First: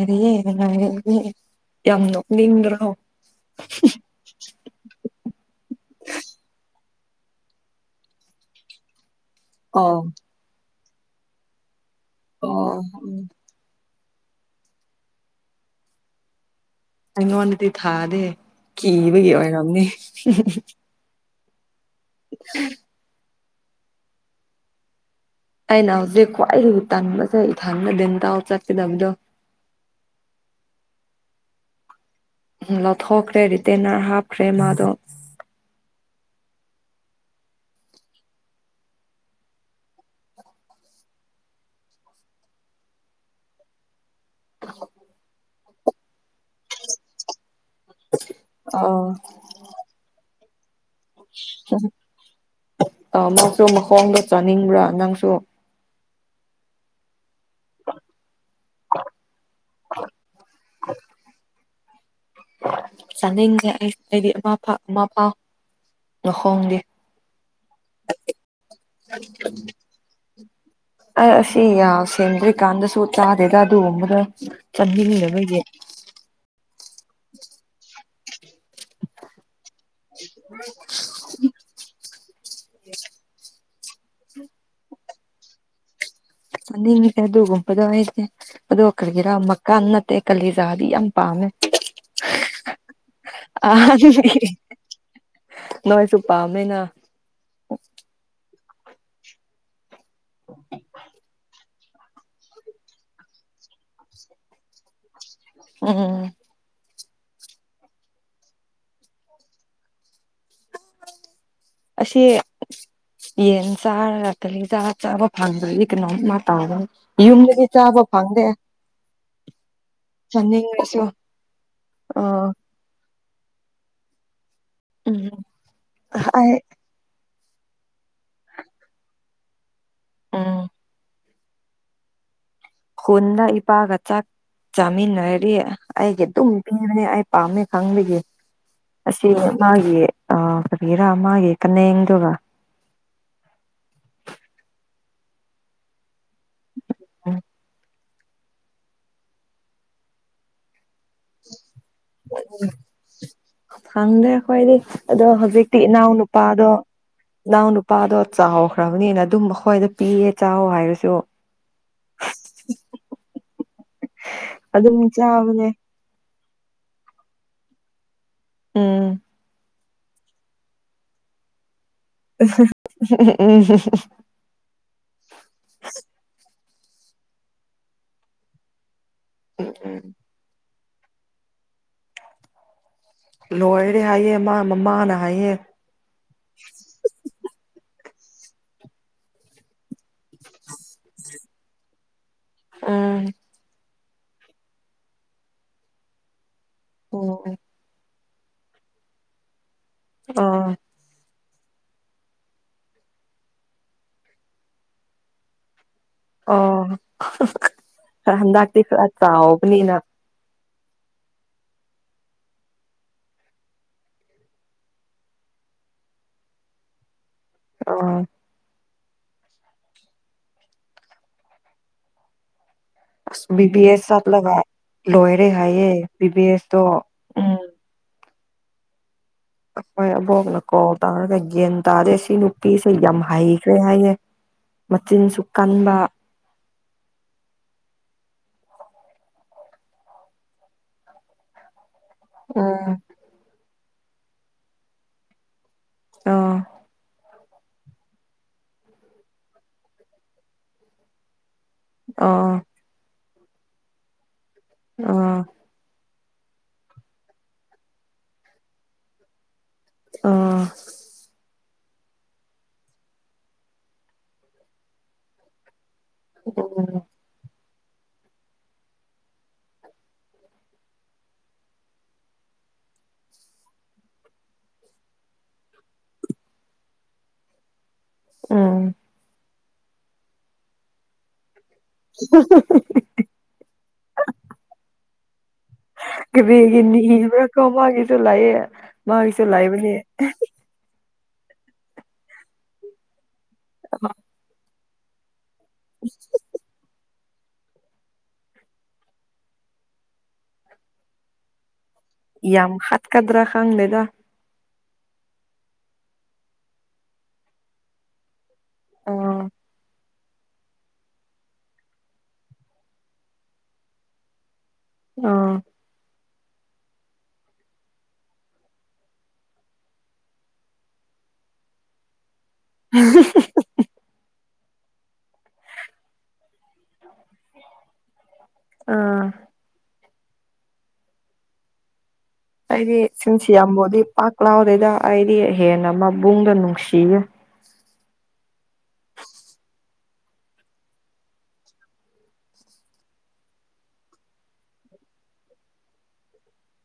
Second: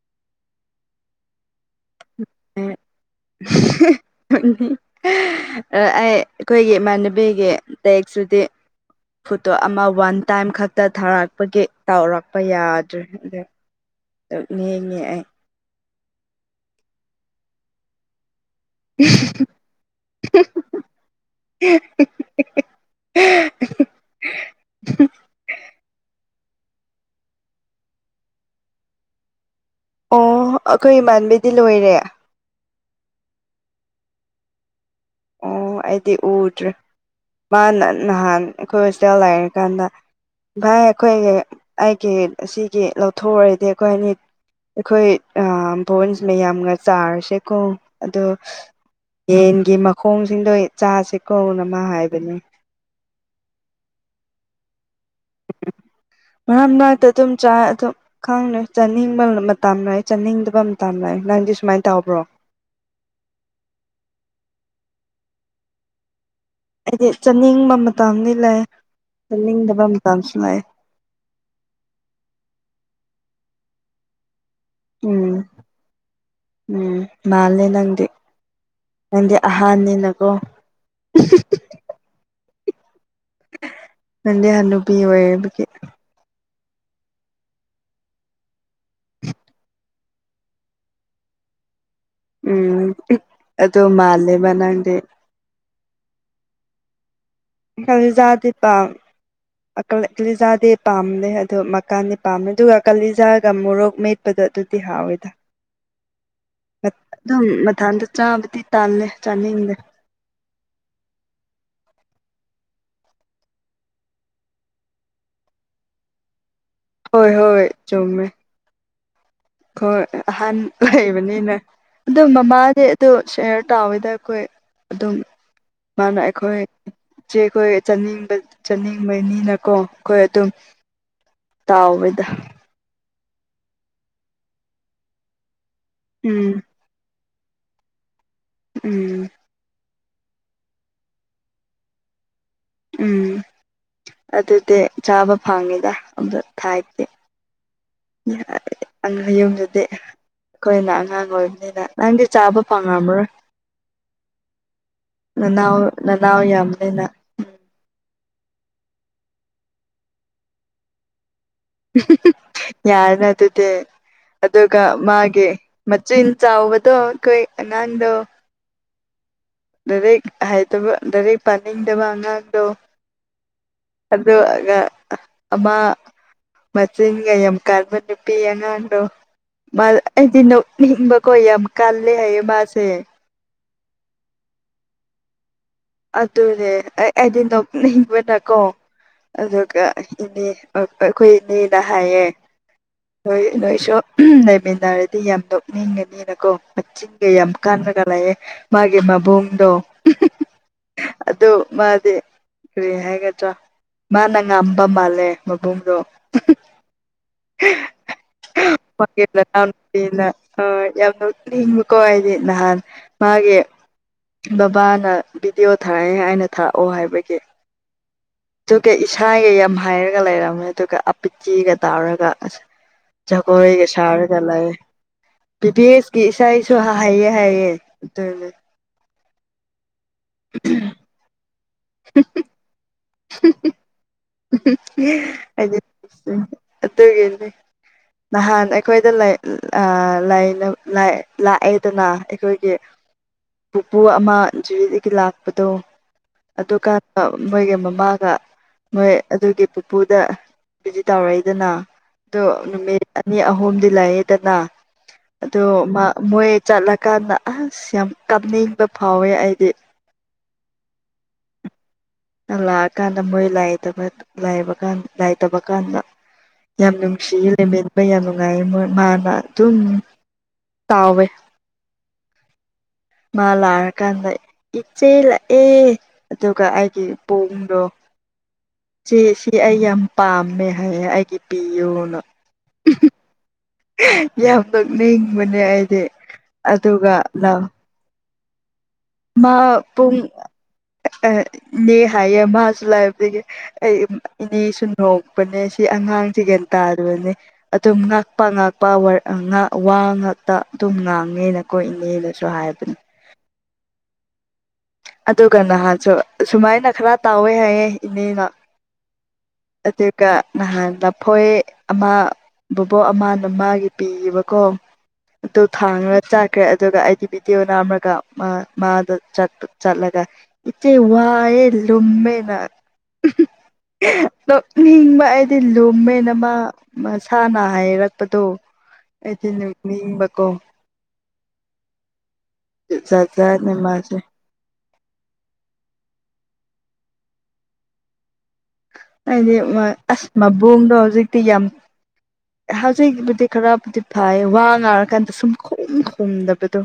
ꯦ ꯌꯥꯝ꯭ꯔꯣ ꯑꯩ ꯑꯩꯈꯣꯏꯒꯤ ꯏꯃꯥꯟ ꯄꯕꯤꯒꯤ ꯇꯦꯛꯁꯨꯗꯤ ꯐꯣꯇꯣ ꯑꯃ ꯑꯣ ꯋꯥꯟ ꯇꯥꯏꯝ ꯈꯛꯇ ꯊꯥꯔꯛꯄꯒꯤ ꯇꯧꯔꯛꯄ ꯑꯣ ꯌꯥꯗ꯭ꯔꯦ ꯑꯗ ꯑꯗꯨꯅꯦꯉ ꯑꯩ ꯑꯉ ꯋꯥꯅꯇꯤ ꯊꯥꯗꯦ ꯀꯤꯕ ꯍꯥꯏꯅꯅꯤ ꯎ [unintelligible] ꯑꯩꯅ ꯍꯧꯖꯤꯛ ꯈ꯭ꯋꯥꯏꯗꯒꯤ ꯇꯟꯕꯁꯦ ꯏꯊꯪꯅꯗꯤꯅ ꯇꯥꯎ ꯆꯠꯀꯗꯕꯗꯣ ꯑꯣ ꯑꯩꯈꯣꯏ ꯏꯃꯥꯟꯕꯤꯗꯤ ꯂꯣꯏꯔꯦ ꯎ ꯂꯧꯊꯣꯛꯈ꯭ꯔꯦ ꯔꯤꯇꯦꯟꯅꯔ ꯍꯥꯞꯈ꯭ꯔꯦ ꯃꯥꯗꯣ ꯑꯣ ꯑꯩꯗꯤ ꯎꯠ꯭ꯔꯦ ꯃꯥꯅ ꯅꯍꯥꯟ ꯑꯩꯈꯣꯏ ꯍꯣꯁꯇꯥꯦꯜ ꯂꯥꯛꯔꯀꯥꯟꯗ ꯚꯥꯏ ꯑꯩꯈꯣꯏꯒꯤ ꯑꯩꯒꯤ ꯁꯤꯒꯤ ꯂꯧꯊꯣꯛꯎꯔꯗꯤ ꯑꯩꯈꯣꯏ ꯑꯅꯤ ꯑꯩꯈꯣꯏ ꯕꯣꯟꯁ ꯃꯌꯥꯝꯒ ꯆꯥꯔꯁꯦꯀꯣ ꯑꯗꯣ ꯌꯦꯟꯒꯤ ꯃꯈꯣꯡꯁꯤꯡꯗꯣ ꯆꯥꯁꯦ ꯀꯧꯅꯃ ꯍꯥꯏꯕꯅꯤ ꯁ ꯃꯈꯣꯡꯗ ꯆꯥꯅꯤꯡꯕ꯭ꯔꯥ ꯅꯪꯁꯨ ꯃꯝ ꯅꯅꯥꯛꯇ ꯑꯗꯨꯝ ꯆ ꯈꯪꯅꯦ ꯆꯥꯅꯤꯡꯕ ꯃꯇꯝ ꯂꯥꯛꯑꯦ ꯆꯥꯅꯤꯡꯗꯕ ꯃꯇꯝ ꯂꯥꯛꯑꯦ ꯅꯪꯗꯤ ꯁꯨꯃꯥꯏꯅ ꯇꯕ꯭ꯔꯣ ꯆꯥꯅꯤꯡꯁꯦ ꯑꯩ ꯑꯩꯗꯤ ꯑꯃꯥ ꯑꯃꯥ ꯐꯥꯎ ꯃꯈꯣꯡꯗꯤ ꯍꯥꯏꯗꯤ ꯆꯥꯅꯤꯡꯕ ꯃꯇꯝꯗꯤ ꯂꯩꯥꯛ ꯆꯠꯅꯤꯡꯗꯕ ꯃꯇꯝꯁꯨ ꯂꯩꯥꯛ ꯑ ꯑꯁꯤ ꯁꯦꯝꯗ꯭ꯔꯤꯀꯥꯟꯗꯁꯨ ꯆꯥꯗꯦꯗ ꯑꯗꯨꯒꯨꯝꯕꯗ ꯎꯝ ꯎꯝ ꯃꯥꯦ ꯅꯪꯗꯤ ꯅꯪꯗꯤ [unintelligible] ꯑꯦ ꯅꯗꯤ ꯍ ꯅꯨꯨꯄꯤ ꯑꯣꯏꯌꯦ ꯑꯗꯨ ꯑꯅꯤꯡꯁꯦ ꯑꯗꯨꯒꯨꯝꯕꯗꯣ ꯑꯩꯁꯦ ꯑꯣ ꯀꯔꯤꯒꯤꯔꯥ ꯃꯈꯀꯥꯟ ꯅꯠꯇꯦ ꯀꯂꯤꯖꯥꯗꯤ ꯌꯥꯝ ꯄꯥꯝꯃꯦ [unintelligible] ꯎꯝ ꯑꯗꯣ ꯑꯍꯟꯒꯤ ꯃꯥꯂꯦꯕꯅꯗꯦ ꯅꯣꯏꯁꯨ ꯄꯝꯃꯦꯅ ꯖꯥꯗꯤꯥ ꯂꯤꯖꯥꯗꯤ ꯄꯥꯝꯅ ꯑꯗꯨ ꯀꯥꯟꯗꯤ ꯄꯥꯝꯃꯦ ꯑꯗꯨꯒ ꯀꯥꯂꯤꯖꯥꯒ ꯃꯣꯔꯣꯛ ꯃꯦꯠꯄꯗꯣ ꯑꯗꯨꯗꯤ ꯍꯥꯎꯋꯦꯗ ꯎꯝ ꯑꯗꯨꯝ ꯃꯊꯥꯟꯗ ꯆꯥꯕꯗꯤ ꯇꯥꯜꯂꯦ ꯆꯥꯅꯤꯡꯗꯦ ꯑꯁꯤ ꯌꯦꯟ ꯆꯥꯔꯥ ꯀꯂꯤ ꯆꯥ ꯆꯥꯕ ꯐꯪꯗ꯭ꯔꯒꯤ ꯀꯩꯅꯣꯝ ꯑ ꯍꯣꯏ ꯌꯨꯝꯗꯗꯤ ꯍꯣꯏ ꯆꯥꯕ ꯆꯨꯝꯃꯦ ꯐꯪꯗꯦ ꯍꯣꯏ ꯑꯍꯥꯟ ꯆꯥꯅꯤꯡꯉꯁꯨ ꯂꯩꯕꯅꯤꯅ ꯑꯣ ꯑꯥ ꯃꯃꯥꯗꯤ ꯑ ꯁꯌꯔ ꯇꯥꯎꯋꯤꯗ ꯑꯩꯈꯣꯏ ꯑꯗꯨꯝ ꯃꯥꯅ ꯑꯩ ꯑꯩꯈꯣꯏ ꯆꯦ ꯑꯩꯈꯣꯏ ꯆꯥꯅꯤꯡꯕ ꯆꯥꯅꯤꯡꯕꯅꯤꯅꯀꯣ ꯑꯩꯈꯣꯏ ꯑꯗꯨꯝ ꯎꯝ ꯇꯥꯎꯗ ꯈꯨꯟꯗ ꯏꯄꯥꯒ ꯆꯥꯛ ꯆꯥꯃꯤꯟꯅꯗꯤ ꯑꯩꯒꯤ ꯑꯗꯨꯝ ꯎꯝ ꯄꯤꯕꯅꯦ ꯄꯥꯝꯃꯤ ꯈꯪꯕꯒꯤ ꯎꯝ ꯑꯁꯤ ꯃꯥꯒꯤ ꯑ ꯀꯕꯤꯔꯥ ꯃꯥꯒꯤ ꯀꯅꯗꯨꯒ ꯎꯝ ꯑꯗꯨꯗꯤ ꯆꯥꯕ ꯐꯪꯉꯤꯗ ꯑꯝꯗ ꯊꯥꯏꯇꯦ ꯍꯌꯨꯝꯗꯨꯗꯤ ꯑꯩꯈꯣꯏꯅ ꯑꯉꯥꯡ ꯑꯣꯏꯕꯅꯤꯅ ꯅꯪꯗꯤ ꯆꯥꯕ ꯐꯪꯉꯕ꯭ꯔꯣ ꯈꯪꯗ꯭ꯔꯦ ꯑꯩꯈꯣꯏꯗꯤ ꯑꯗꯣ ꯅꯅꯥꯎ ꯍꯧꯖꯤꯛꯇꯤ ꯏꯅꯥꯎ ꯅꯅꯥꯎ ꯅꯨꯄꯥꯗꯣ ꯌꯥꯝꯕꯅꯤꯅ ꯏꯅꯥꯎ ꯅꯨꯄꯥꯗꯣ ꯆꯥꯎꯈ꯭ꯔꯕꯅꯤꯅ ꯑꯗꯨꯝ ꯃꯈꯣꯏꯗ ꯄꯤꯌꯦ ꯆꯥꯎ ꯍꯥꯏꯔꯁꯨ ꯌꯥꯔꯅ ꯑꯗꯨꯗꯤ ꯑꯗꯨꯒ ꯑꯗꯨꯝ ꯃꯥꯒꯤ ꯆꯥꯕꯅꯦ ꯃꯆꯤꯟ ꯆꯥꯎꯎꯕꯗꯣ ꯀꯣꯏ ꯑꯅꯗ ꯎꯝ ꯗꯔꯦꯛ ꯍꯥꯏꯗ ꯗꯔ ꯄ ꯍꯥꯏꯅꯤꯡꯗꯕ ꯑꯉꯥꯡꯗꯣ ꯑꯗꯨꯒ ꯑꯃ ꯃꯆꯤꯟꯒ ꯌꯥꯝ ꯀꯕ ꯅꯨꯄꯤ ꯑꯉꯥꯡꯗꯣ ꯎꯝ ꯑꯩꯗꯤ ꯈꯣꯏ ꯌꯥꯝ ꯀꯜ ꯂꯩ ꯍꯥꯏꯌꯦꯁꯦ ꯂꯣꯏꯔꯦ ꯍꯥꯏꯌꯦꯦ ꯃꯥ ꯃꯃꯥꯅ ꯍꯥꯏꯌꯦꯦ ꯑꯗꯨꯅꯦ ꯑꯩꯗꯤ ꯅ ꯍꯤꯡꯕ ꯅꯀꯣ ꯑꯗꯨꯒ ꯏꯅꯦ ꯑꯩꯈꯣꯏ ꯏꯅꯦꯅ ꯍꯥꯏꯌꯦ ꯎꯝ ꯍꯣꯏ ꯅꯣꯏꯁꯨ ꯂꯩꯃꯤꯟꯅꯔꯗꯤ ꯌꯥꯝ ꯅꯣꯛꯅꯤꯡꯉꯅꯤꯅꯀꯣ ꯃꯆꯤꯟꯒ ꯎꯝ ꯌꯥꯝ ꯀꯥꯟꯅꯒ ꯂꯥꯛꯑꯦ ꯃꯥꯒꯤ ꯃꯕꯨꯡꯗꯣ ꯑꯥ ꯑꯗꯨ ꯃꯥꯗꯤ ꯀꯔꯤ ꯍꯥꯏꯒꯗ꯭ꯔꯥ ꯃꯥꯅ ꯉꯝꯕ ꯃꯥꯜꯂꯦ ꯃꯕꯨꯡꯗꯣ ꯑꯣ ꯈꯔ ꯍꯟꯗꯛꯇꯤ ꯈꯔ ꯆꯥꯎꯕꯅꯤꯅ ꯍꯣꯏ ꯌꯥꯝ ꯅꯅꯤꯡꯕꯀꯣ ꯑꯩꯗꯤ ꯅꯍꯥꯟ ꯃꯥꯒꯤ ꯕꯕꯥꯅ ꯚꯤꯗꯤꯑꯣ ꯊꯥꯔꯛꯑꯦ ꯑꯩꯅ ꯊꯥꯔꯛꯑꯣ ꯍꯥꯏꯕꯒꯤ ꯑ ꯑꯗꯨꯒ ꯏꯁꯥꯒ ꯌꯥꯝ ꯍꯥꯏꯔꯒ ꯂꯩꯔꯝꯃꯦ ꯑꯗꯨꯒ ꯑꯄꯤꯆꯦꯒ ꯇꯥꯎꯔꯒ ꯑꯁ ꯑꯁ ꯆꯒ ꯕꯤ ꯕꯤ ꯀ ꯑꯦꯁ ꯁꯔꯒ ꯆꯠꯂꯒ ꯂꯑ ꯂꯣꯏꯔꯦ ꯄꯤꯇꯤ ꯍꯥꯏꯌꯦ ꯑꯦꯁꯀꯤ ꯕꯤ ꯕꯤ ꯏꯁꯥꯁꯨ ꯑꯦꯁꯇꯣ ꯍꯥꯏꯌꯦꯦ ꯍꯥꯏꯑ ꯑꯗꯨꯅꯦ ꯑꯩꯈꯣꯏ ꯑꯕꯣꯛꯅ ꯀꯣ ꯇꯥꯔꯒ ꯌꯦꯒꯟ ꯇꯥꯔꯦ ꯁꯤ ꯅꯨꯄꯤꯁꯦ ꯌꯥꯝ ꯍꯩꯈ꯭ꯔꯦ ꯍꯥꯏꯌꯦꯦ ꯑꯗꯨꯠꯇꯒ ꯅꯍꯥꯟ ꯑꯩꯈꯣꯏꯗ ꯂꯥꯛꯑꯦ ꯅꯠꯇꯅ ꯑꯩꯈꯣꯏꯒꯤ ꯎꯝ ꯄꯨꯄꯨ ꯑꯃ ꯖꯤꯨꯔꯤꯗꯒꯤ ꯂꯥꯛꯄꯗꯣ ꯑ ꯑꯗꯨꯀꯥꯟꯗ ꯃꯣꯏꯒ ꯃꯃꯥꯒ ꯃꯣꯏ ꯑꯗꯨꯒꯤ ꯄꯨꯄꯨꯗ ꯚꯖꯤꯠ ꯇꯧꯔꯛꯏꯗꯅ ꯑꯗꯣ ꯑꯣ ꯅꯨꯃꯤꯠ ꯑꯅꯤ ꯑꯍꯨꯝꯗꯤ ꯂꯩꯌꯦꯗꯅ ꯑꯣ ꯑ ꯃꯣꯏ ꯆꯠꯂꯀꯥꯟꯗ ꯑꯁ ꯌꯥꯝ ꯀꯥꯞꯅꯤꯡꯕ ꯐꯥꯎꯋꯦ ꯑꯩꯗꯤ ꯑꯥ ꯂꯥꯛꯑꯀꯥꯟꯗ ꯃꯣꯏ ꯂꯥꯏ ꯂꯥꯏꯕ ꯀꯥꯟ ꯂꯥꯏꯇꯕ ꯀꯥꯟꯗ ꯌꯥꯝ ꯅꯨꯡꯁꯤꯃꯦ ꯌꯥꯝ ꯅꯨꯡꯉꯥꯏ ꯃꯣꯏ ꯃꯥꯅ ꯑꯗꯨꯝ ꯇꯥꯎꯋꯦ ꯃꯥ ꯂꯥꯛꯔꯀꯥꯟꯗ ꯏꯆꯦ ꯂꯥꯛꯑꯦ ꯑꯗꯨꯒ ꯑꯩꯒꯤ ꯄꯗꯣ ꯑꯥ ꯑꯩ ꯌꯥꯝ ꯄꯥꯝꯃꯦ ꯍꯥꯏꯌꯦ ꯑꯩꯒꯤ ꯄꯤꯌꯨꯅ [inaudible] ꯌꯥꯝ ꯅꯣꯛꯅꯤ ꯕꯤꯒꯅꯤꯕ ꯀꯝꯒꯗꯂꯌꯦ ꯃꯁꯨ ꯂꯥꯏꯕ ꯑ ꯏꯅꯦ ꯍꯥꯏꯌꯦ ꯃꯥꯁꯨ ꯂꯥꯛꯑꯕꯗꯒꯤ ꯑꯩ ꯏꯅꯦꯁꯨ ꯅꯣꯡ ꯄꯄꯅꯦ ꯁꯤ ꯑꯉꯥꯡꯁꯤ ꯒꯌꯥꯟ ꯇꯥꯔꯨꯕꯅꯦ ꯑꯗꯨꯝ ꯉꯥꯛꯄ ꯉꯥꯛꯄ ꯋꯥ ꯉꯥꯛꯇ ꯑꯗꯨꯝ ꯉꯥꯡꯉꯦꯅ ꯌꯥꯝ ꯀꯣꯏꯅꯦꯗꯁꯨꯍꯕꯅꯤ ꯍꯥꯠꯀꯗ꯭ꯔꯥ ꯈꯪꯗꯦꯗ ꯑꯗꯨ ꯀꯅ ꯍꯥꯏꯁꯨ ꯁꯨꯃꯥꯏꯅ ꯈꯔ ꯇꯥꯎꯋꯦ ꯍꯥꯏꯌꯦꯦ ꯏꯅꯦꯅ ꯑꯥ ꯑꯗꯨꯒ ꯅꯍꯥꯟ ꯂꯐꯣꯏ ꯑꯃ ꯕꯕꯣꯛ ꯑꯃꯅ ꯃꯥꯒꯤ ꯄꯤꯌꯦꯕꯀꯣ ꯑꯥ ꯇ ꯊꯥꯡꯅ ꯆ ꯈ꯭ꯔꯦ ꯑꯗꯨꯒ ꯑꯩꯗꯤ ꯕꯤꯗꯤꯑꯣ ꯅꯅꯥꯝꯃꯒ ꯃꯥꯗ ꯆꯠꯂꯒ ꯏꯆꯦ ꯋꯥꯏ ꯂꯃꯦꯅ ꯅꯣꯛꯅꯤꯡꯕ ꯑꯩꯗꯤ ꯂꯨꯝꯃꯦꯟ ꯑꯃ ꯃꯁꯥꯅ ꯍꯥꯏꯔ ꯄꯇꯣ ꯑꯥ ꯑꯩꯗꯤ ꯅꯨ ꯃꯤꯕꯀꯣ ꯍꯥꯏꯗꯤ ꯖꯥꯠ ꯁꯤꯟꯁꯤ ꯖꯥꯠꯅꯦ ꯌꯥꯝꯕꯗꯤ ꯃꯥꯁꯦ ꯄꯥꯛꯂꯥꯎꯑꯣꯗꯩꯗ ꯑꯩꯗꯤ ꯍꯦꯟꯅ ꯃꯕꯨꯡꯗ ꯅꯨꯡꯁꯤꯌꯨ ꯍꯥꯏꯗꯤ ꯑꯁ ꯃꯕꯨꯡꯗꯣ ꯍꯧꯖꯤꯛꯇꯤ ꯌꯥꯝ ꯍꯧꯖꯤꯛꯕꯨꯗꯤ ꯈꯔꯕꯨꯗꯤ ꯐꯥꯏ ꯋꯥ ꯉꯥꯔꯀꯥꯟꯗ ꯁꯨꯝ ꯈꯣ ꯈꯣꯣꯡꯗꯕꯗꯣ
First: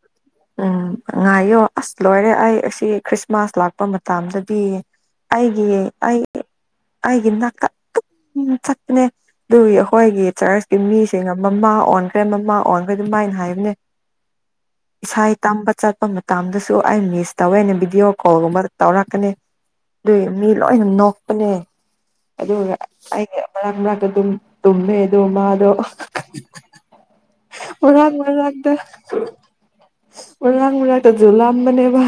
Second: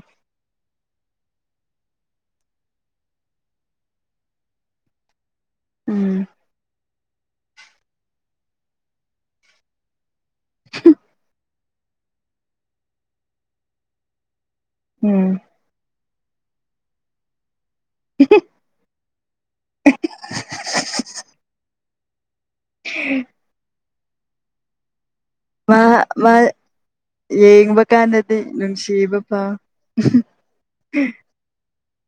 ꯎꯝ ꯉꯥꯏꯌꯣ ꯑꯁ ꯂꯣꯏꯔꯦ ꯑꯩ ꯑꯁꯤ ꯈ꯭ꯔꯤꯁꯃꯥꯁ ꯂꯥꯛꯄ ꯃꯇꯝꯗꯗꯤ ꯑꯩꯒꯤꯦ ꯑꯩ ꯎꯝ ꯑꯩꯒꯤ ꯅꯥꯀꯛ ꯑꯗꯨꯝ ꯆꯠꯄꯅꯦ ꯑꯗꯨꯒꯤ ꯑꯩꯈꯣꯏꯒꯤ ꯆꯔꯆꯀꯤ ꯃꯤꯁꯤꯡ ꯃꯃꯥ ꯑꯣꯟꯈ꯭ꯔꯦ ꯃꯃꯥ ꯑꯣꯟꯈ꯭ꯔꯦ ꯑꯗꯨꯃꯥꯏꯅ ꯍꯥꯏꯕꯅꯦ ꯏꯁꯥ ꯎꯝ ꯇꯝꯕ ꯆꯠꯄ ꯃꯇꯝ ꯇꯥꯝꯗꯁꯨ ꯑꯩ ꯃꯤꯁ ꯇꯧꯋꯦ ꯑꯩꯅ ꯚꯤꯗꯤꯑꯣ ꯀꯣꯜꯒꯨꯝꯕ ꯇꯧꯔꯛꯀꯅꯤ ꯑꯗꯨꯏ ꯃꯤ ꯂꯣꯏꯅ ꯅꯣꯛꯄꯅꯦ ꯑꯗꯨꯒ ꯑꯩꯒꯤ ꯃꯔꯛ ꯃꯔ ꯇꯨꯝꯃꯦ ꯑꯗꯣ ꯃꯥꯗꯣ ꯃꯥ ꯃꯥ ꯌꯦꯡꯕ ꯃꯔꯔꯥꯛ ꯀꯥꯟꯗꯗꯤ ꯃꯔꯔꯥꯛꯇ ꯅꯨꯡꯁꯤꯕ ꯐꯥꯎ ꯎꯔꯥꯡ ꯃꯔꯇ ꯖꯨꯂꯂꯝ ꯃꯅꯦꯕ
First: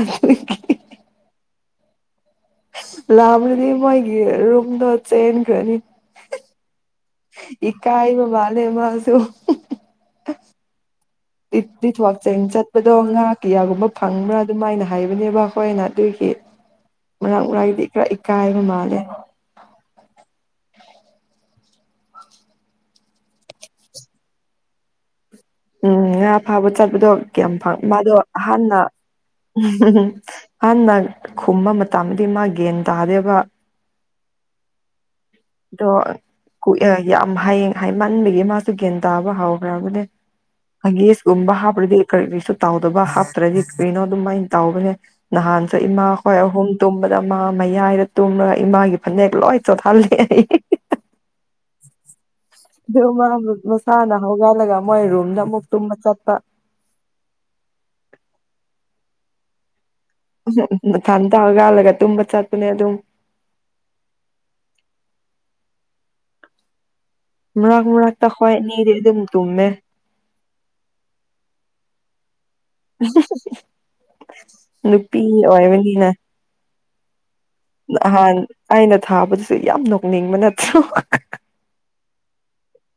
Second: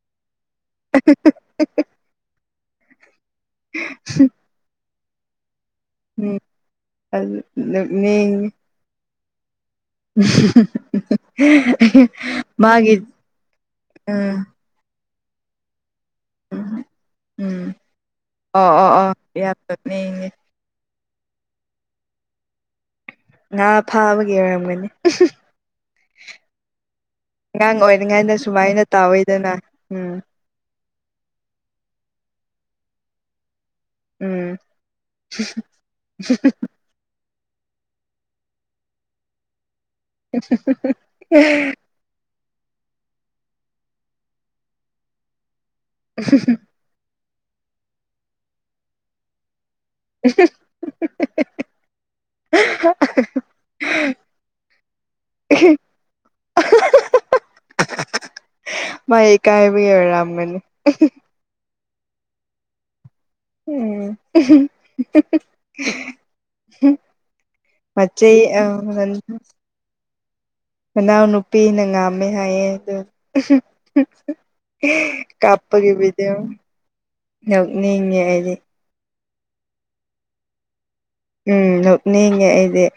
[inaudible] ꯂꯗꯤ ꯃꯣꯏꯔꯨꯝꯗꯣ ꯆ ꯈꯅꯤ ꯎꯝ ꯃꯤ ꯏꯀꯥꯏꯕ ꯃꯥꯜꯂꯦ ꯃꯥꯁꯨ ꯎꯝ [unintelligible] ꯊꯋꯥꯛ ꯆꯦꯡ ꯆꯠꯄꯗꯣ ꯉꯥ ꯀꯌꯥꯒꯨꯝꯕ ꯐꯪꯕ꯭ꯔꯥ ꯎꯝ ꯑꯗꯨꯃꯥꯏꯅ ꯍꯥꯏꯕꯅꯦꯕ ꯑꯩꯈꯣꯏꯅ ꯑꯗꯨꯒꯤ ꯃꯅꯥꯛ ꯎꯝ ꯃꯔꯥꯡꯒꯤꯗꯤ ꯈꯔ ꯏꯀꯥꯏꯕ ꯑꯣ ꯑꯣ ꯃꯥꯜꯂꯦ ꯑꯣ ꯌꯥꯝ ꯅꯣꯛꯅꯤꯡꯉꯦ ꯉꯥ ꯐꯥꯕꯒꯤ ꯑꯣꯏꯔꯝꯒꯅꯤ ꯎꯝ ꯉꯥ ꯐꯥꯕ ꯆꯠꯄꯗꯣ ꯑꯉꯥꯡ ꯀꯌꯥꯝꯪ ꯃꯥꯗꯣ ꯑꯣꯏꯔꯤꯉꯩꯗ ꯑꯍꯅ ꯁꯨꯃꯥꯏꯅ ꯇꯥꯎꯋꯤꯗꯅ ꯎꯝ ꯍꯅ ꯈꯨꯝꯕ ꯃꯇꯝꯗꯗꯤ ꯃꯥ ꯒꯟ ꯇꯥꯗꯦꯕ ꯎꯝ ꯑꯗꯣ ꯀ ꯌꯥꯝ ꯍꯌꯦꯡ ꯃꯟꯕꯒꯤ ꯃꯥꯁꯨ ꯒ꯭ꯌꯥꯟ ꯇꯥꯕ ꯍꯥꯎꯋꯦ ꯕꯅꯦ ꯍꯪꯒꯦꯁꯒꯨꯝꯕ ꯍꯥꯞꯄ꯭ꯔꯗꯤ ꯀꯔꯤ ꯇꯥꯎꯗꯕ ꯍꯥꯞꯇ꯭ꯔꯗꯤ ꯀꯩꯅꯣ ꯑꯗꯨꯃꯥꯏꯅ ꯇꯥꯎꯕꯅꯦ ꯅꯍꯥꯟꯁꯨ ꯏꯃꯥ ꯍꯣꯏ ꯑꯍꯨꯝ ꯇꯨꯝꯕꯗ ꯏꯃꯥ ꯃꯌꯥꯏꯗ ꯇꯨꯝꯂꯒ ꯏꯃꯥꯒꯤ ꯐꯅꯦꯛ ꯂꯣꯏ ꯆꯣꯊꯥꯜꯂꯤ [inaudible] ꯑꯗꯨ ꯃꯁꯥꯅ ꯍꯧꯒꯠꯂꯒ ꯃꯣꯏ ꯔꯨꯝꯗ ꯑꯃꯨꯛ ꯇꯨꯝꯕ ꯆꯠꯄ [inaudible] ꯃꯥꯑꯥꯏ ꯎ ꯊꯟꯊꯒꯥꯜꯂꯒ ꯇꯨꯝꯕ ꯆꯠꯄꯅꯦ ꯑꯗꯨꯝ ꯎꯝ ꯃꯔꯛ ꯃꯔꯛꯇ ꯃꯆꯦ ꯍꯣꯏ ꯑ ꯑꯅꯤꯗꯤ ꯑꯗꯨꯝ ꯇꯨꯝꯃꯦ ꯅꯅꯥ ꯅꯨꯄꯤꯤ ꯅꯪ ꯑꯃꯦ ꯌꯥꯗ ꯅꯨꯄꯤ ꯑꯣꯏꯕꯅꯤꯅ ꯀꯥꯄꯔꯕꯗꯤ ꯅꯍꯥꯟ ꯑꯩꯅ ꯊꯥꯕꯗꯨꯁꯨ ꯌꯥꯝ ꯅꯣꯛꯅꯤꯡꯕ ꯅꯠꯇ꯭ꯔꯣ ꯎꯝ ꯂꯣꯛꯅꯤꯡꯉꯦ ꯑꯩꯗꯤꯦ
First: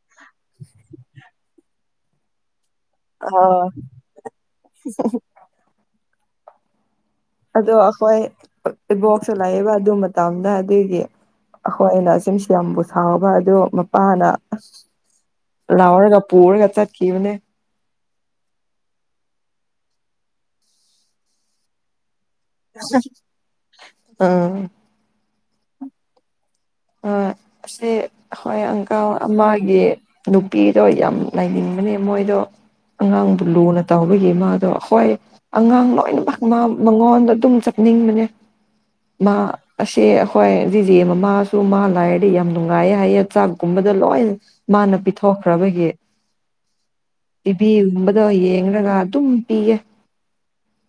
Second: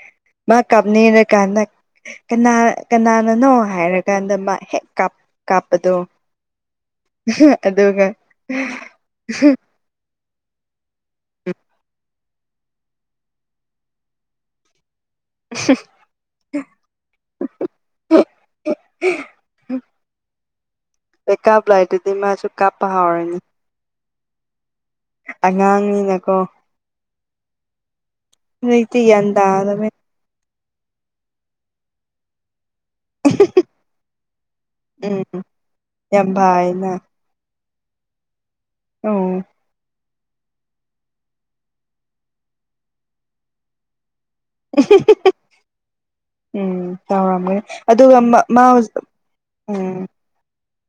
ꯃꯥ ꯀꯥꯞꯅꯤꯡꯔꯀꯥꯟꯗ ꯀꯅꯥ ꯀꯅꯥꯅꯅꯣ ꯑꯥ ꯍꯥꯏꯔꯀꯥꯟꯗ ꯃꯥ ꯍꯦꯛ ꯀꯥꯞꯄꯗꯣ ꯑꯗꯣ ꯑꯗꯨꯒ ꯑꯩꯈꯣꯏ ꯏꯕꯣꯛꯁ ꯂꯥꯛꯑꯕ ꯑꯗꯨ ꯃꯇꯝꯗ ꯑꯗꯨꯏꯗꯤ ꯑꯩꯈꯣꯏ ꯑꯅ ꯁꯨꯝꯁꯨ ꯌꯥꯝꯕꯨ ꯁꯥꯎꯕ ꯑ ꯃꯄꯥꯅ ꯔꯥꯎꯔꯒ ꯄꯨꯔꯒ ꯆꯠꯀꯤ ꯃꯅꯦ ꯃꯦꯀꯥꯄ ꯂꯥꯏꯇ ꯑꯗꯨꯗꯤ ꯃꯥꯁꯨ ꯀꯥꯞꯄ ꯍꯥꯎꯔꯅꯤ ꯑꯥ ꯑꯉꯥꯡꯅꯤꯅꯀꯣ ꯑꯁꯤ ꯍꯣꯏ ꯍꯧꯖꯤꯛꯇꯤ ꯑꯪꯀꯜ ꯒ꯭ꯌꯥꯟ ꯑꯃꯒꯤ ꯇꯥꯗꯕꯩ ꯅꯨꯄꯤꯗꯣ ꯌꯥꯝ ꯂꯩꯅꯤꯡꯕꯅꯦ ꯃꯣꯏꯗꯣ ꯑꯉꯥꯡꯗꯨ ꯂꯨꯅ ꯇꯧꯕꯒꯤ ꯃꯥꯗꯣ ꯍꯣꯏ ꯎꯝ ꯑꯉꯥꯡ ꯌꯥꯝ ꯂꯣꯏꯅꯃꯛ ꯃꯥ ꯐꯥꯏꯅ ꯃꯉꯣꯟꯗ ꯑꯗꯨꯝ ꯅꯤꯡꯕꯅꯦ ꯃꯥ ꯎꯝ ꯑꯁꯦ ꯑꯩꯈꯣꯏ ꯖꯤꯖꯦ ꯃꯃꯥ ꯁꯨ ꯃꯥ ꯂꯥꯏꯔꯗꯤ ꯌꯥꯝ ꯅꯨꯡꯉꯥꯏꯌꯦ ꯍꯥꯏꯌꯦ ꯆꯥꯛꯀꯨꯝꯕꯗ ꯂꯣꯏ ꯃꯥꯅ ꯄꯤꯊꯣꯛꯈ꯭ꯔꯕꯒꯤ ꯎꯝ ꯆꯥꯎꯥꯎꯔꯝꯒꯅꯤ ꯑꯗꯨꯒ ꯇꯤꯚꯤꯒꯨꯝꯕꯗ ꯃꯥ ꯌꯦꯡꯔꯒ ꯑꯗꯨꯝ ꯄꯤꯌꯦ ꯎꯝ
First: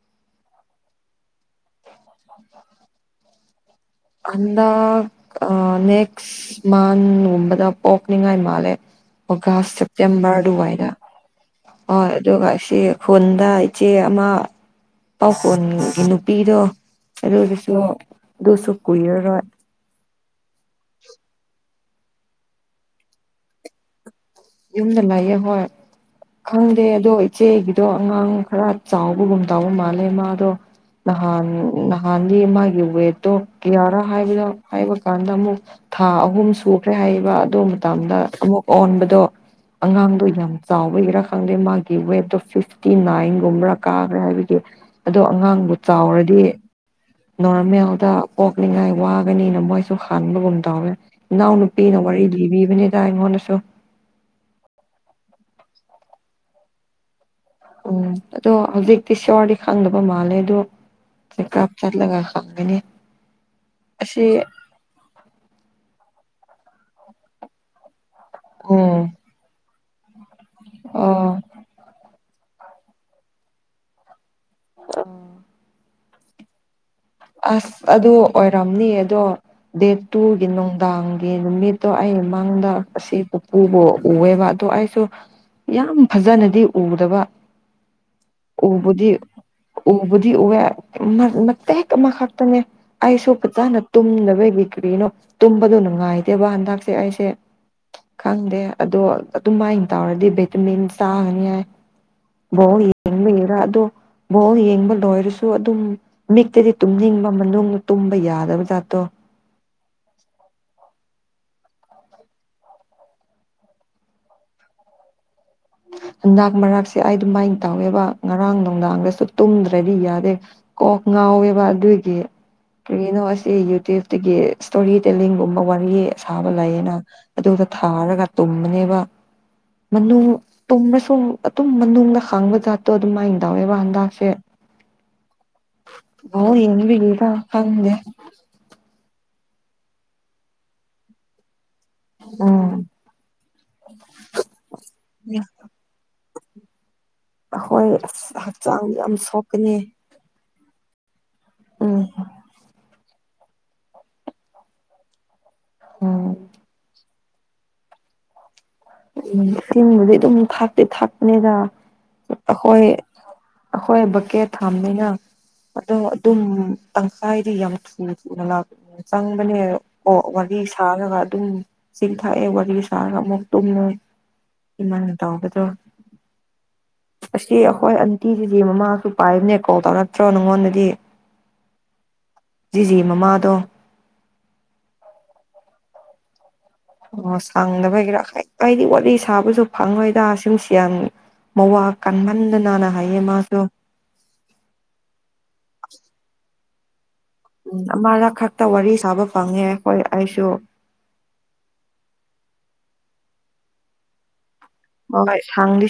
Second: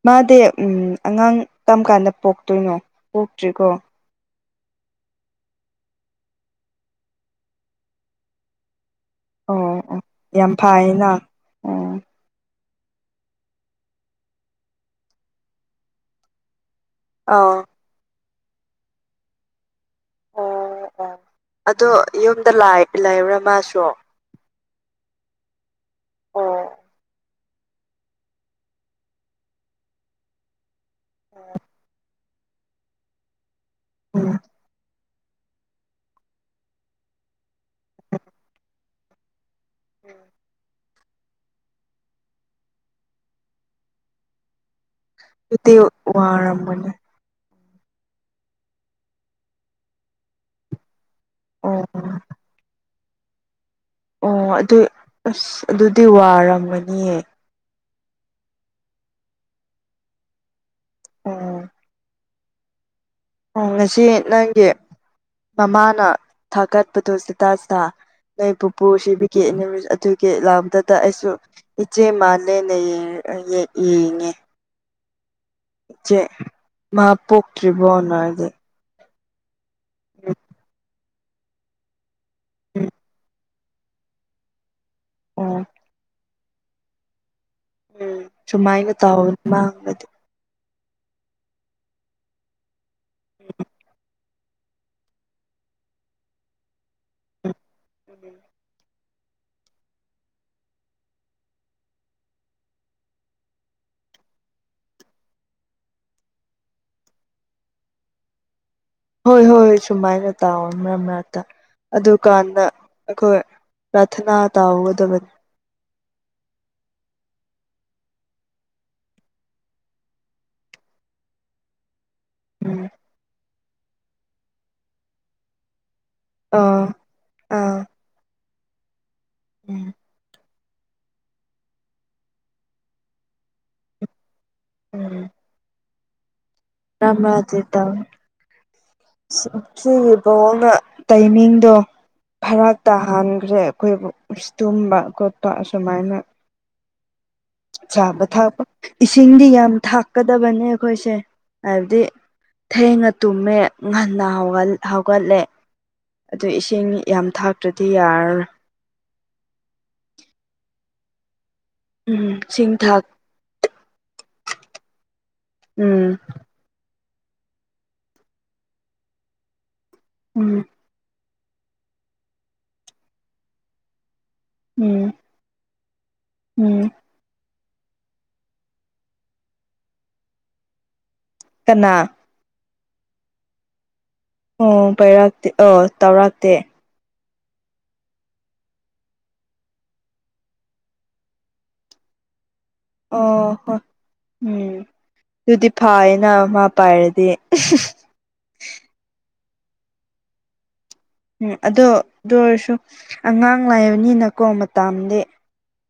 ꯃꯥꯗꯤ ꯎꯝ ꯑꯉꯥꯡ ꯀꯔꯝ ꯀꯥꯟꯗ ꯄꯣꯛꯇꯣꯏꯅꯣ ꯄꯣꯛꯇ꯭ꯔꯤꯀꯣ ꯍꯟꯗꯛ ꯑꯥ ꯅꯦꯛꯁ ꯃꯟꯒꯨꯝꯕꯗ ꯄ‌ꯣꯛꯅꯤꯡꯉꯥꯏ ꯃꯥꯜꯂꯦ ꯑꯣ ꯑꯣꯒꯁ ꯑꯣ ꯁꯦꯞꯇꯦꯝꯕꯔ ꯌꯥꯝ ꯑꯗꯨꯋꯥꯏꯗ ꯐꯥꯏꯅ ꯍ ꯎꯝ ꯑꯗꯨꯒ [unintelligible] ꯈꯨꯟꯗ ꯏꯆꯦ ꯑꯃ ꯄꯥꯎꯈꯣꯟꯒꯤ ꯅꯨꯄꯤꯗꯣ ꯑꯥꯎ ꯑꯗꯨꯗꯨꯁꯨ ꯑꯗꯨꯁꯨ ꯀꯨꯏꯔꯔꯣꯏ ꯑꯗ‌ꯣ ꯌꯨꯝꯗ ꯂꯥꯏ ꯂꯩꯕ꯭ꯔꯥ ꯃꯥꯁꯨ ꯌꯨꯝꯗ ꯂꯩꯌ‌ꯦ ꯍꯣꯏ ꯈꯪꯗꯦ ꯑꯗꯣ ꯏꯆꯦꯒꯤꯗꯣ ꯑꯉꯥꯡ ꯈꯔ ꯆꯥꯎꯕꯒꯨꯝ ꯇꯥꯎꯕ ꯃꯥꯜꯂꯦ ꯃꯥꯗꯣ ꯅꯍꯥꯟ ꯅꯍꯥꯟ ꯃꯥꯒꯤ ꯋꯦꯠꯇꯣ ꯀꯌꯥꯔꯥ ꯍꯥꯏꯕꯗ ꯍꯥꯏꯕ ꯀꯥꯟꯗ ꯑꯃꯨꯛ ꯊꯥ ꯑꯍꯨꯝ ꯁꯨꯈ꯭ꯔꯦ ꯍꯥꯏꯕ ꯑꯗꯨ ꯃꯇꯝꯗ ꯑꯃꯨꯛ ꯑꯣꯟꯕꯗꯣ ꯑꯉꯥꯡꯗꯣ ꯌꯥꯝ ꯆꯥꯎꯕ ꯑꯣꯏꯒꯦꯔꯥ ꯈꯪꯗꯦ ꯃꯥꯒꯤ ꯋꯦꯠꯇꯣ ꯐꯤꯐꯇꯤ ꯅꯥꯏꯟꯒꯨꯝꯕ꯭ꯔꯥ ꯀꯥꯈ꯭ꯔꯦ ꯍꯥꯏꯕꯒꯤ ꯑꯗꯣ ꯑꯉꯥꯡꯕꯨ ꯑꯗꯨꯗꯤ ꯆꯥꯎꯔꯗꯤ ꯋꯥꯔꯝꯒꯅꯤ ꯅꯣꯔꯃꯦꯜꯗ ꯄꯣꯛꯂꯤꯉꯥꯏ ꯋꯥꯒꯅꯤꯅ ꯃꯣꯏꯁꯨ ꯍꯥꯟꯕꯒꯨꯝ ꯇꯧꯋꯦ ꯏꯅꯥꯎ ꯑꯣ ꯅꯨꯨꯄꯤꯅ ꯋꯥꯔꯤ ꯂꯤꯕꯤꯕꯅꯤꯗ ꯑꯩꯉꯣꯟꯗꯁꯨ ꯑꯣ ꯑꯗꯨ ꯑꯁ ꯑꯗꯨꯗꯤ ꯋꯥꯔꯝꯒꯅꯤꯌꯦ ꯎꯝ ꯑꯗꯣ ꯍꯧꯖꯤꯛꯇꯤ ꯁꯤꯌꯣꯔꯗꯤ ꯈꯪꯗꯕ ꯃꯥꯜꯂꯦ ꯑꯗꯣ ꯑꯣ ꯆꯦꯛꯞ ꯆꯠꯂꯒ ꯊꯒꯅꯤ ꯑꯣ ꯉꯁꯤ ꯅꯪꯒꯤ ꯃꯃꯥꯅ ꯊꯥꯀꯠꯄꯗꯨꯣ ꯆꯇꯥꯁꯤ ꯅꯣꯏ ꯄꯨꯄꯨ ꯎꯝ ꯁꯤꯕꯤꯒꯦ ꯀ ꯂꯥꯎꯗꯨꯗ ꯑꯩꯁꯨ ꯑꯣ ꯏꯆꯦ ꯃꯥꯜꯂꯦꯅ ꯌꯦꯡꯉꯦ ꯎ ꯏꯆꯦ ꯃꯥ ꯑꯁ ꯄ‌ꯣꯛꯇꯔꯤꯕ‌ꯣ ꯑꯗꯨ ꯅ‌ꯣꯏꯗꯤ ꯑꯣꯏꯔꯝꯅꯤ ꯑꯗꯣ ꯗꯦꯠ ꯇꯨꯒꯤ ꯅꯨꯡꯗꯥꯡꯒꯤ ꯅꯨꯃꯤꯠꯇꯣ ꯑꯩ ꯃꯪꯗ ꯎꯝ ꯑꯁꯤ ꯎꯕꯨ ꯎꯑꯦꯕ ꯑꯗꯣ ꯑꯩꯁꯨ ꯑꯣ ꯌꯥꯝ ꯐꯖꯅꯗꯤ ꯎꯗꯕ ꯎꯝ ꯁꯨꯃꯥꯏꯅ ꯑꯣꯕꯗꯤ ꯇꯧꯕꯅꯤ ꯃꯥꯡꯕꯗꯤ ꯎꯕꯗꯤ ꯑꯣꯋ ꯍꯦꯛ ꯑꯃꯈꯛꯇꯅꯦ ꯑꯩꯁꯨ ꯐꯖꯅ ꯇꯨꯝꯗꯕ ꯀ꯭ꯔꯤꯅꯣ ꯇꯨꯝꯕꯗꯣ ꯅꯨꯡꯉꯥꯏꯗꯦꯕ ꯍꯟꯗꯛꯁꯦ ꯑꯩꯁꯦ ꯎꯝ ꯎꯝ ꯈꯪꯗꯦ ꯑꯗꯣ ꯑꯗꯨꯝ ꯃꯥꯏꯅ ꯇꯧꯔꯗꯤ ꯚꯩ ꯇꯃꯤꯦꯟ ꯆꯥꯒꯅꯤ ꯌꯥꯏ ꯕꯣꯔ ꯌꯦꯡꯕꯒꯤꯔꯥ ꯑꯗꯣ ꯕꯣꯔ ꯌꯦꯡꯕ ꯂꯣꯏꯔꯁꯨ ꯑꯗꯨꯝ ꯃꯤꯛꯇꯗꯤ ꯇꯨꯝꯅꯤꯡꯕ ꯃꯅꯨꯡꯗ ꯇꯨꯝꯕ ꯌꯥꯗꯕ ꯖꯥ ꯍꯣꯏ ꯍꯣꯏ ꯍꯣꯏ ꯁꯨꯃꯥꯏꯅ ꯇꯥꯑꯣꯅꯦ ꯃꯔꯛ ꯃꯔꯛꯇ ꯑꯗꯨꯀꯥꯟꯗ ꯑꯩꯈꯣꯏ ꯄ꯭ꯔꯥꯊꯅꯥ ꯇꯥꯎꯒꯗꯕꯅꯤ ꯎ ꯅꯛ ꯃꯔꯛꯁꯦ ꯑꯩ ꯑꯗꯨꯃꯥꯏꯅ ꯇꯧꯋꯦꯕ ꯉꯔꯥꯡ ꯅꯨꯡꯗꯥꯡꯗꯁꯨ ꯇꯨꯝꯗ꯭ꯔꯗꯤ ꯌꯥꯗꯦ ꯀꯣꯛ ꯍꯥꯎꯋꯦꯕ ꯑꯗꯨꯒꯤ ꯎꯝ ꯀꯔꯤꯅꯣ ꯑꯁꯤ ꯌꯨꯇ꯭ꯌꯨꯕꯇꯒꯤ ꯏꯁꯇꯣꯔꯤ ꯇꯦꯂꯤꯡꯒꯨꯝꯕ ꯋꯥꯔꯤ ꯑꯁꯥꯕ ꯑꯥ ꯂꯩꯌꯦꯅ ꯑꯗꯨꯗ ꯑꯥ ꯊꯥꯔꯒ ꯇꯨꯝꯕꯅꯦꯕ ꯎꯝ ꯃꯅꯨ ꯇꯨꯝꯅꯁꯨ ꯑꯗꯨꯝ ꯃꯅꯨꯡꯗ ꯈꯥꯡꯕ ꯖꯥꯠꯇꯣ ꯑꯗꯨꯝꯃꯥꯏꯅ ꯇꯎꯋꯦꯕ ꯍꯟꯗꯁꯦ ꯎꯝ ꯔꯝ ꯌꯦꯡꯕꯒꯤꯔ ꯔꯖꯤꯦ ꯇ ꯈꯪꯗꯦ ꯁꯤꯒꯤ ꯕꯑꯣꯡꯅ ꯇꯥꯏꯃꯤꯡꯗꯣ ꯎꯝ ꯐꯔꯥꯛ ꯇꯥꯍꯟꯈ꯭ꯔꯦ ꯑꯩꯈꯣꯏꯕꯨ ꯇꯨꯝꯕ ꯈꯣꯠꯄ ꯑ ꯁꯁꯨꯃꯥꯏꯅ ꯑꯩꯈꯣꯏ ꯆꯥꯕ ꯑꯁ ꯊꯥꯛꯄ ꯍꯛꯆꯥꯡ ꯌꯥꯝ ꯏꯁꯤꯡꯗꯤ ꯌꯥꯝ ꯁꯣꯛꯀꯅꯤ ꯊꯥꯛꯀꯗꯕꯅꯦ ꯑꯩꯈꯣꯏꯁꯦ ꯍꯥꯏꯕꯗꯤ ꯎꯝ ꯊꯦꯡꯅ ꯇꯨꯝꯃꯦ ꯉꯟꯅ ꯍꯧꯒꯠꯂꯦ ꯎꯝ ꯑꯗꯨ ꯏꯁꯤꯡ ꯌꯥꯝ ꯊꯥꯛꯇ꯭ꯔꯗꯤ ꯌꯥꯔ ꯎꯝ ꯁꯤꯤꯡꯕꯨꯗꯤ ꯑꯗꯨꯝ ꯊꯥꯛꯇꯤ ꯊꯥꯛꯄꯅꯤꯅ ꯎꯝ ꯏꯁꯤꯡ ꯑꯩꯈꯣꯏ ꯊꯥꯛ ꯑꯩꯈꯣꯏ ꯕꯀꯦꯠ ꯐꯝꯅꯤꯅ ꯑꯗꯣ ꯎꯝ ꯑꯗꯨꯝ ꯇꯪꯈꯥꯏꯗꯤ ꯌꯥꯝ ꯊꯨ ꯊꯨꯅ ꯆꯪꯕꯅꯦ ꯑꯣ ꯎꯝ ꯋꯥꯔꯤ ꯁꯥꯔꯒ ꯇꯨꯝ ꯆꯤꯡ ꯊꯥꯛꯑꯦ ꯋꯥꯔꯤ ꯁꯥꯔꯒ ꯑꯃꯨꯛ ꯇꯨꯝꯃꯦꯣꯏ ꯎꯝ ꯏꯃꯥꯟ ꯇꯕꯗ꯭ꯔꯣ ꯎꯝ ꯑ ꯁꯤ ꯑꯩꯈꯣꯏ ꯑꯟꯇꯤꯁꯤꯗꯤ ꯃꯃꯥꯁꯨ ꯄꯥꯏꯕꯅꯦ ꯀꯣꯜ ꯇꯧꯔꯛꯇ꯭ꯔꯣ ꯅꯪꯉꯣꯟꯗꯗꯤ ꯀꯅꯥ ꯖꯤꯖꯤ ꯃꯃꯥꯗꯣ ꯑꯣ ꯄꯩꯔꯛꯇꯦ ꯑ ꯇꯧꯔꯛꯇꯦ ꯑꯣ ꯁꯥꯡꯗꯕꯒꯦꯔꯥ ꯀꯗꯤ ꯋꯥꯔꯤꯠꯂꯤ ꯁꯥꯕꯁꯨ ꯐꯪꯉꯣꯏꯗ ꯁꯨꯝ ꯁꯤ ꯌꯥꯝꯅꯤ ꯃꯧꯋꯥ ꯀꯥꯡꯃꯟꯗꯅ ꯑꯣ ꯍ ꯎꯝ ꯇꯗꯤ ꯐꯦꯅ ꯃꯥ ꯄꯥꯏꯦ ꯎꯝ ꯑꯃꯅ ꯈꯛꯇ ꯋꯥꯔꯤ ꯁꯥꯕ ꯐꯪꯉꯦ ꯍꯣꯏ ꯑꯩꯁꯨ ꯎꯝ ꯑꯗꯨꯗ ꯑꯗꯨ ꯑꯣꯏꯔꯁꯨ ꯑꯉꯥꯡ ꯂꯥꯏꯕꯅꯤꯅꯀꯣ ꯃꯇꯝꯗꯤ ꯍꯣꯏ ꯊꯥꯡꯂꯤ